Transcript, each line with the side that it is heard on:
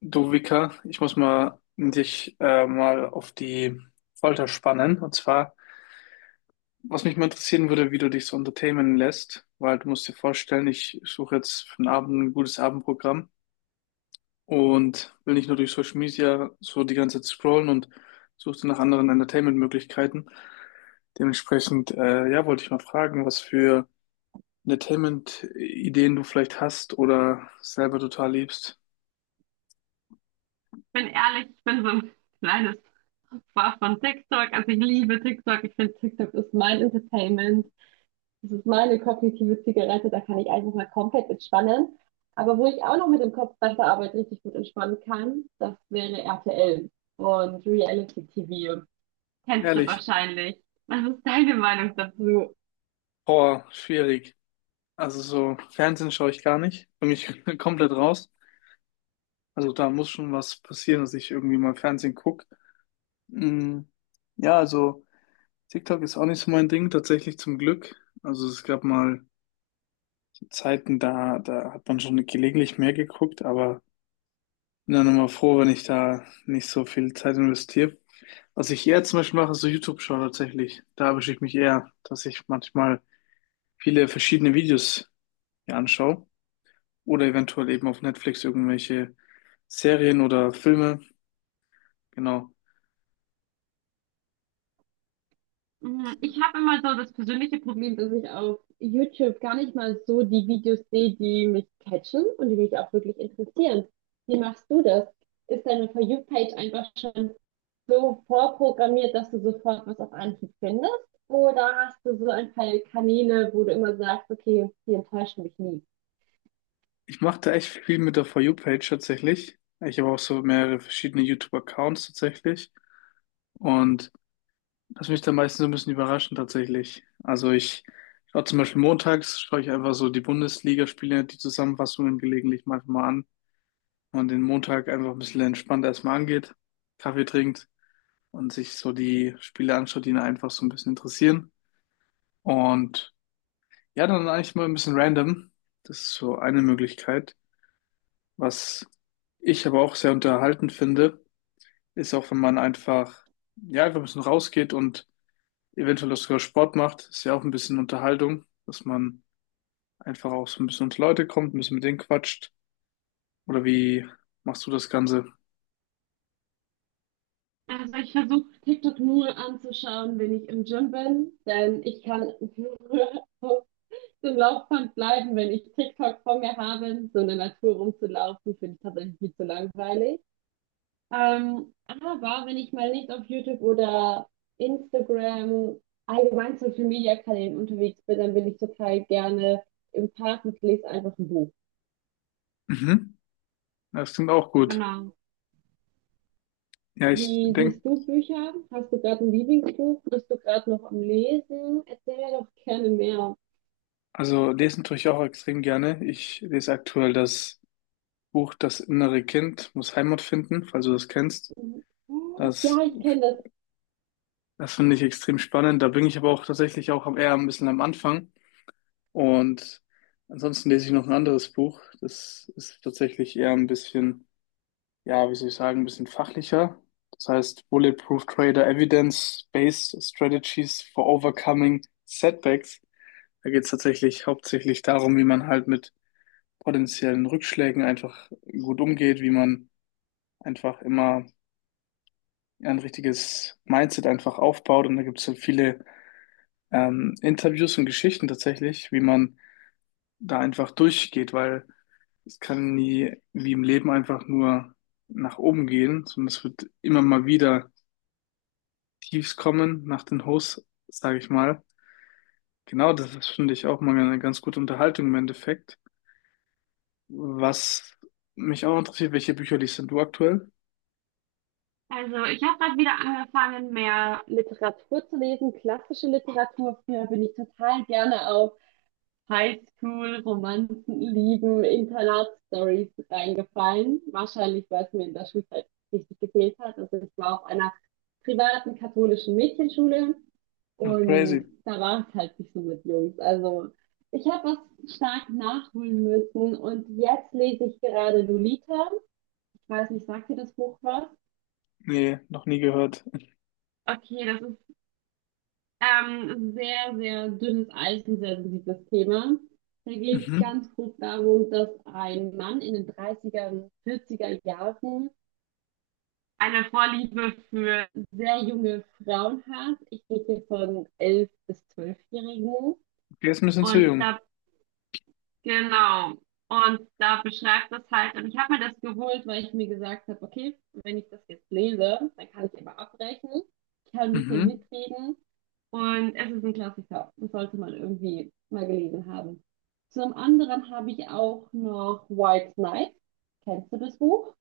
left: Du Vika, ich muss mal dich mal auf die Folter spannen. Und zwar, was mich mal interessieren würde, wie du dich so entertainen lässt, weil du musst dir vorstellen, ich suche jetzt für den Abend ein gutes Abendprogramm und will nicht nur durch Social Media so die ganze Zeit scrollen und suche nach anderen Entertainment-Möglichkeiten. Dementsprechend, ja, wollte ich mal fragen, was für Entertainment-Ideen du vielleicht hast oder selber total liebst.
right: Bin ehrlich, ich bin so ein kleines Opfer von TikTok. Also ich liebe TikTok. Ich finde, TikTok ist mein Entertainment. Das ist meine kognitive Zigarette. Da kann ich einfach mal komplett entspannen. Aber wo ich auch noch mit dem Kopf nach der Arbeit richtig gut entspannen kann, das wäre RTL und Reality TV. Kennst du
left: Ehrlich,
right: wahrscheinlich. Was ist deine Meinung dazu?
left: boah, schwierig. Also so Fernsehen schaue ich gar nicht. Bin ich komplett raus. Also da muss schon was passieren, dass ich irgendwie mal Fernsehen gucke. Mm, ja, also TikTok ist auch nicht so mein Ding, tatsächlich zum Glück. Also es gab mal Zeiten, da hat man schon gelegentlich mehr geguckt, aber bin dann immer froh, wenn ich da nicht so viel Zeit investiere. Was ich eher zum Beispiel mache, ist so YouTube-Show tatsächlich. Da erwische ich mich eher, dass ich manchmal viele verschiedene Videos mir anschaue oder eventuell eben auf Netflix irgendwelche Serien oder Filme. Genau.
right: Ich habe immer so das persönliche Problem, dass ich auf YouTube gar nicht mal so die Videos sehe, die mich catchen und die mich auch wirklich interessieren. Wie machst du das? Ist deine For You-Page einfach schon so vorprogrammiert, dass du sofort was auf Anhieb findest? Oder hast du so ein paar Kanäle, wo du immer sagst, okay, die enttäuschen mich nie?
left: Ich mache da echt viel mit der For You-Page tatsächlich. Ich habe auch so mehrere verschiedene YouTube-Accounts tatsächlich und das mich dann meistens so ein bisschen überraschen tatsächlich. Also ich schaue zum Beispiel montags, schaue ich einfach so die Bundesligaspiele, die Zusammenfassungen gelegentlich manchmal an. Und den Montag einfach ein bisschen entspannt erstmal angeht, Kaffee trinkt und sich so die Spiele anschaut, die ihn einfach so ein bisschen interessieren. Und ja, dann eigentlich mal ein bisschen random. Das ist so eine Möglichkeit. Was ich aber auch sehr unterhaltend finde, ist auch, wenn man einfach, ja, einfach ein bisschen rausgeht und eventuell auch sogar Sport macht, ist ja auch ein bisschen Unterhaltung, dass man einfach auch so ein bisschen unter Leute kommt, ein bisschen mit denen quatscht. Oder wie machst du das Ganze?
right: Also ich versuche TikTok nur anzuschauen, wenn ich im Gym bin, denn ich kann so ein Laufband bleiben, wenn ich TikTok vor mir habe. So in der Natur rumzulaufen, finde ich tatsächlich viel zu langweilig. Aber wenn ich mal nicht auf YouTube oder Instagram, allgemein Social Media Kanälen unterwegs bin, dann bin ich total gerne im Park und lese einfach ein Buch.
left: Mhm. Ja, das klingt auch gut.
right: Genau.
left: Ja, ich
right: Wie
left: denke,
right: siehst du Bücher? Hast du gerade ein Lieblingsbuch? Bist du gerade noch am Lesen? Erzähl mir doch gerne mehr.
left: also lesen tue ich auch extrem gerne. Ich lese aktuell das Buch Das innere Kind muss Heimat finden, falls du das kennst.
right: Mhm.
left: Das,
right: Ja, ich kenne das.
left: das finde ich extrem spannend. Da bin ich aber auch tatsächlich auch eher ein bisschen am Anfang. Und ansonsten lese ich noch ein anderes Buch. Das ist tatsächlich eher ein bisschen, ja, wie soll ich sagen, ein bisschen fachlicher. Das heißt Bulletproof Trader, Evidence-Based Strategies for Overcoming Setbacks. Da geht es tatsächlich hauptsächlich darum, wie man halt mit potenziellen Rückschlägen einfach gut umgeht, wie man einfach immer ein richtiges Mindset einfach aufbaut. Und da gibt es so viele Interviews und Geschichten tatsächlich, wie man da einfach durchgeht, weil es kann nie wie im Leben einfach nur nach oben gehen, sondern es wird immer mal wieder Tiefs kommen nach den Hochs, sage ich mal. Genau, das ist, finde ich auch mal eine ganz gute Unterhaltung im Endeffekt. Was mich auch interessiert, welche Bücher liest denn du aktuell?
right: Also, ich habe gerade wieder angefangen, mehr Literatur zu lesen, klassische Literatur. Früher bin ich total gerne auf Highschool-Romanzen, Lieben, Internatsstories reingefallen. Wahrscheinlich, weil es mir in der Schulzeit richtig gefehlt hat. Also, ich war auf einer privaten katholischen Mädchenschule,
left: Ach, crazy.
right: und da war es halt nicht so mit Jungs. Also, ich habe was stark nachholen müssen und jetzt lese ich gerade Lolita. Ich weiß nicht, sagt dir das Buch was?
left: Nee, noch nie gehört.
right: Okay, das sehr, sehr dünnes Eis und sehr sensibles Thema. Da geht es
left: Mhm.
right: ganz grob darum, dass ein Mann in den 30er, 40er Jahren eine Vorliebe für sehr junge Frauen hat. Ich rede hier von 11- bis 12-Jährigen.
left: Okay, ist ein bisschen zu
right: Und
left: jung.
right: da Genau. Und da beschreibt das halt, und ich habe mir das geholt, weil ich mir gesagt habe, okay, wenn ich das jetzt lese, dann kann ich immer abrechnen, ich kann ein bisschen
left: Mhm.
right: mitreden. Und es ist ein Klassiker. Das sollte man irgendwie mal gelesen haben. Zum anderen habe ich auch noch White Knight. Kennst du das Buch?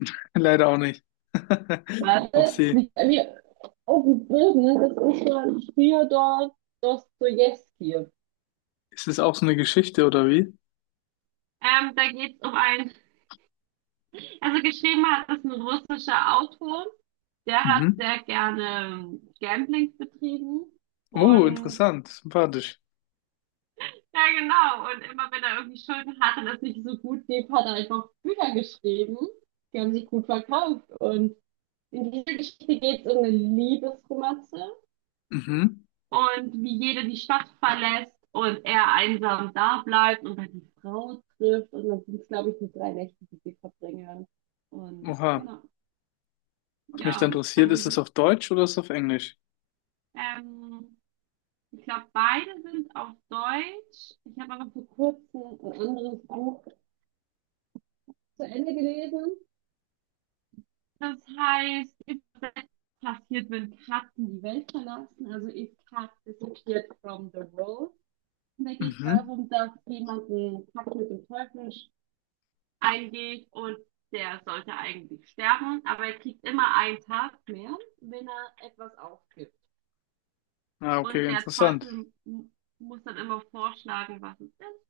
left: Leider auch nicht.
right: Warte, es
left: Upsi.
right: liegt bei mir auf dem Boden. Das ist von Fjodor Dostojewski.
left: Ist es auch so eine Geschichte oder wie?
right: Da geht es um einen, also geschrieben hat das ein russischer Autor. Der hat
left: Mhm.
right: sehr gerne Gamblings betrieben,
left: Oh,
right: und
left: interessant. Sympathisch.
right: ja, genau, und immer wenn er irgendwie Schulden hatte und es nicht so gut lief, hat er einfach Bücher geschrieben, die haben sich gut verkauft, und in dieser Geschichte geht es um eine Liebesromanze
left: Mhm.
right: und wie jeder die Stadt verlässt und er einsam da bleibt und dann die Frau trifft, und dann sind es, glaube ich, nur drei Nächte, die sie verbringen. Und
left: Oha.
right: genau,
left: Was mich da
right: ja,
left: interessiert,
right: also
left: ist es
right: so,
left: auf Deutsch oder ist es auf Englisch?
right: ähm, ich glaube, beide sind auf Deutsch. Ich habe aber vor kurzem ein anderes Buch zu Ende gelesen. Das heißt, übersetzt, Passiert, wenn Katzen die Welt verlassen. Also If Cat Disappeared from the World. Und da geht es
left: Mhm.
right: darum, dass jemand einen Pakt mit dem Teufel eingeht, und der sollte eigentlich sterben, aber er kriegt immer einen Tag mehr, wenn er etwas aufgibt.
left: Ah, okay,
right: Und der
left: interessant.
right: Teufel muss dann immer vorschlagen, was es ist,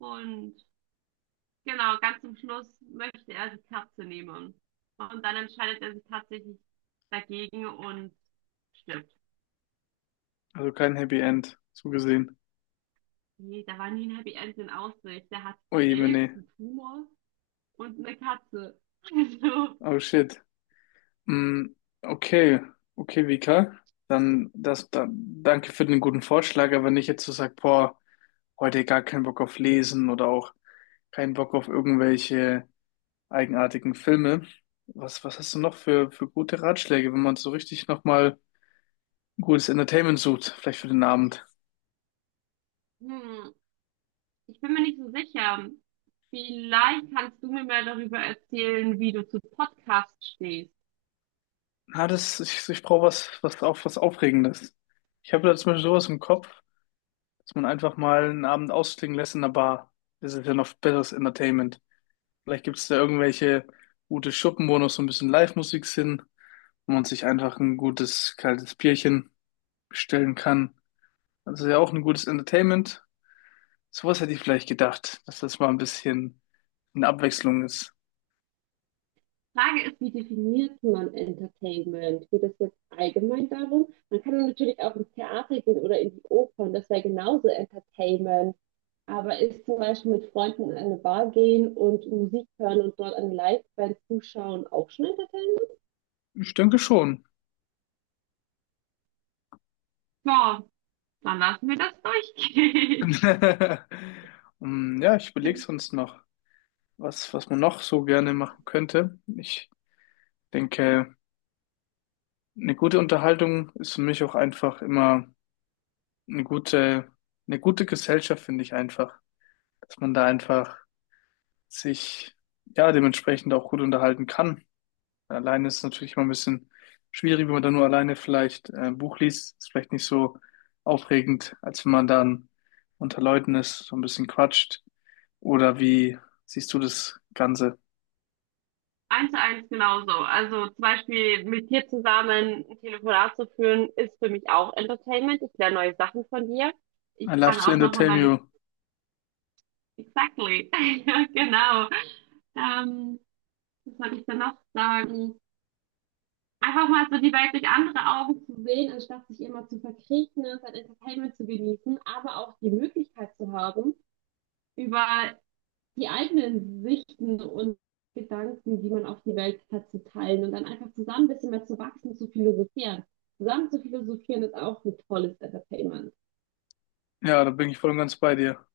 right: und genau, ganz zum Schluss möchte er die Katze nehmen. Und dann entscheidet er sich tatsächlich dagegen und stirbt.
left: Also kein Happy End, so gesehen.
right: Nee, da war nie ein Happy End in Aussicht. Der hat
left: Ui,
right: Krebs,
left: nee.
right: einen Tumor und eine Katze.
left: Oh shit. Mm, okay, okay, Vika. Dann danke für den guten Vorschlag, aber nicht jetzt zu sagen, boah, heute gar keinen Bock auf Lesen oder auch keinen Bock auf irgendwelche eigenartigen Filme. Was hast du noch für gute Ratschläge, wenn man so richtig nochmal gutes Entertainment sucht, vielleicht für den Abend?
right: Also, ich bin mir nicht so sicher. Vielleicht kannst du mir mehr darüber erzählen, wie du zu Podcasts stehst.
left: Na, ich brauche was, was auch was Aufregendes. Ich habe da zum Beispiel sowas im Kopf, dass man einfach mal einen Abend ausklingen lässt in der Bar. Das ist ja noch besseres Entertainment. Vielleicht gibt es da irgendwelche gute Schuppen, wo noch so ein bisschen Live-Musik sind, wo man sich einfach ein gutes kaltes Bierchen bestellen kann. Das ist ja auch ein gutes Entertainment. Sowas hätte ich vielleicht gedacht, dass das mal ein bisschen eine Abwechslung ist.
right: Frage ist, wie definiert man Entertainment? Geht es jetzt allgemein darum? Man kann natürlich auch ins Theater gehen oder in die Oper, und das wäre genauso Entertainment. Aber ist zum Beispiel mit Freunden in eine Bar gehen und Musik hören und dort eine Liveband zuschauen auch schon Entertainment?
left: Ich denke schon.
right: Ja, dann lassen wir das durchgehen.
left: Hm, ja, ich überlege sonst noch, was man noch so gerne machen könnte. Ich denke, eine gute Unterhaltung ist für mich auch einfach immer eine gute, eine gute Gesellschaft, finde ich einfach, dass man da einfach sich ja dementsprechend auch gut unterhalten kann. Alleine ist es natürlich immer ein bisschen schwierig, wenn man da nur alleine vielleicht ein Buch liest, ist vielleicht nicht so aufregend, als wenn man dann unter Leuten ist, so ein bisschen quatscht. Oder wie siehst du das Ganze?
right: Eins zu eins genauso. Also zum Beispiel mit dir zusammen ein Telefonat zu führen, ist für mich auch Entertainment. Ich lerne neue Sachen von dir. Ich
left: I love
right: kann
left: to
right: auch nochmal
left: entertain
right: meine
left: you.
right: Exactly. Ja, genau. Ähm, was wollte ich da noch sagen? Einfach mal so die Welt durch andere Augen zu sehen, anstatt sich immer zu verkriechen, ne, sein Entertainment zu genießen, aber auch die Möglichkeit zu haben, über die eigenen Sichten und Gedanken, die man auf die Welt hat, zu teilen und dann einfach zusammen ein bisschen mehr zu wachsen, zu philosophieren. Zusammen zu philosophieren ist auch ein tolles Entertainment.
left: Ja, da bin ich voll und ganz bei dir.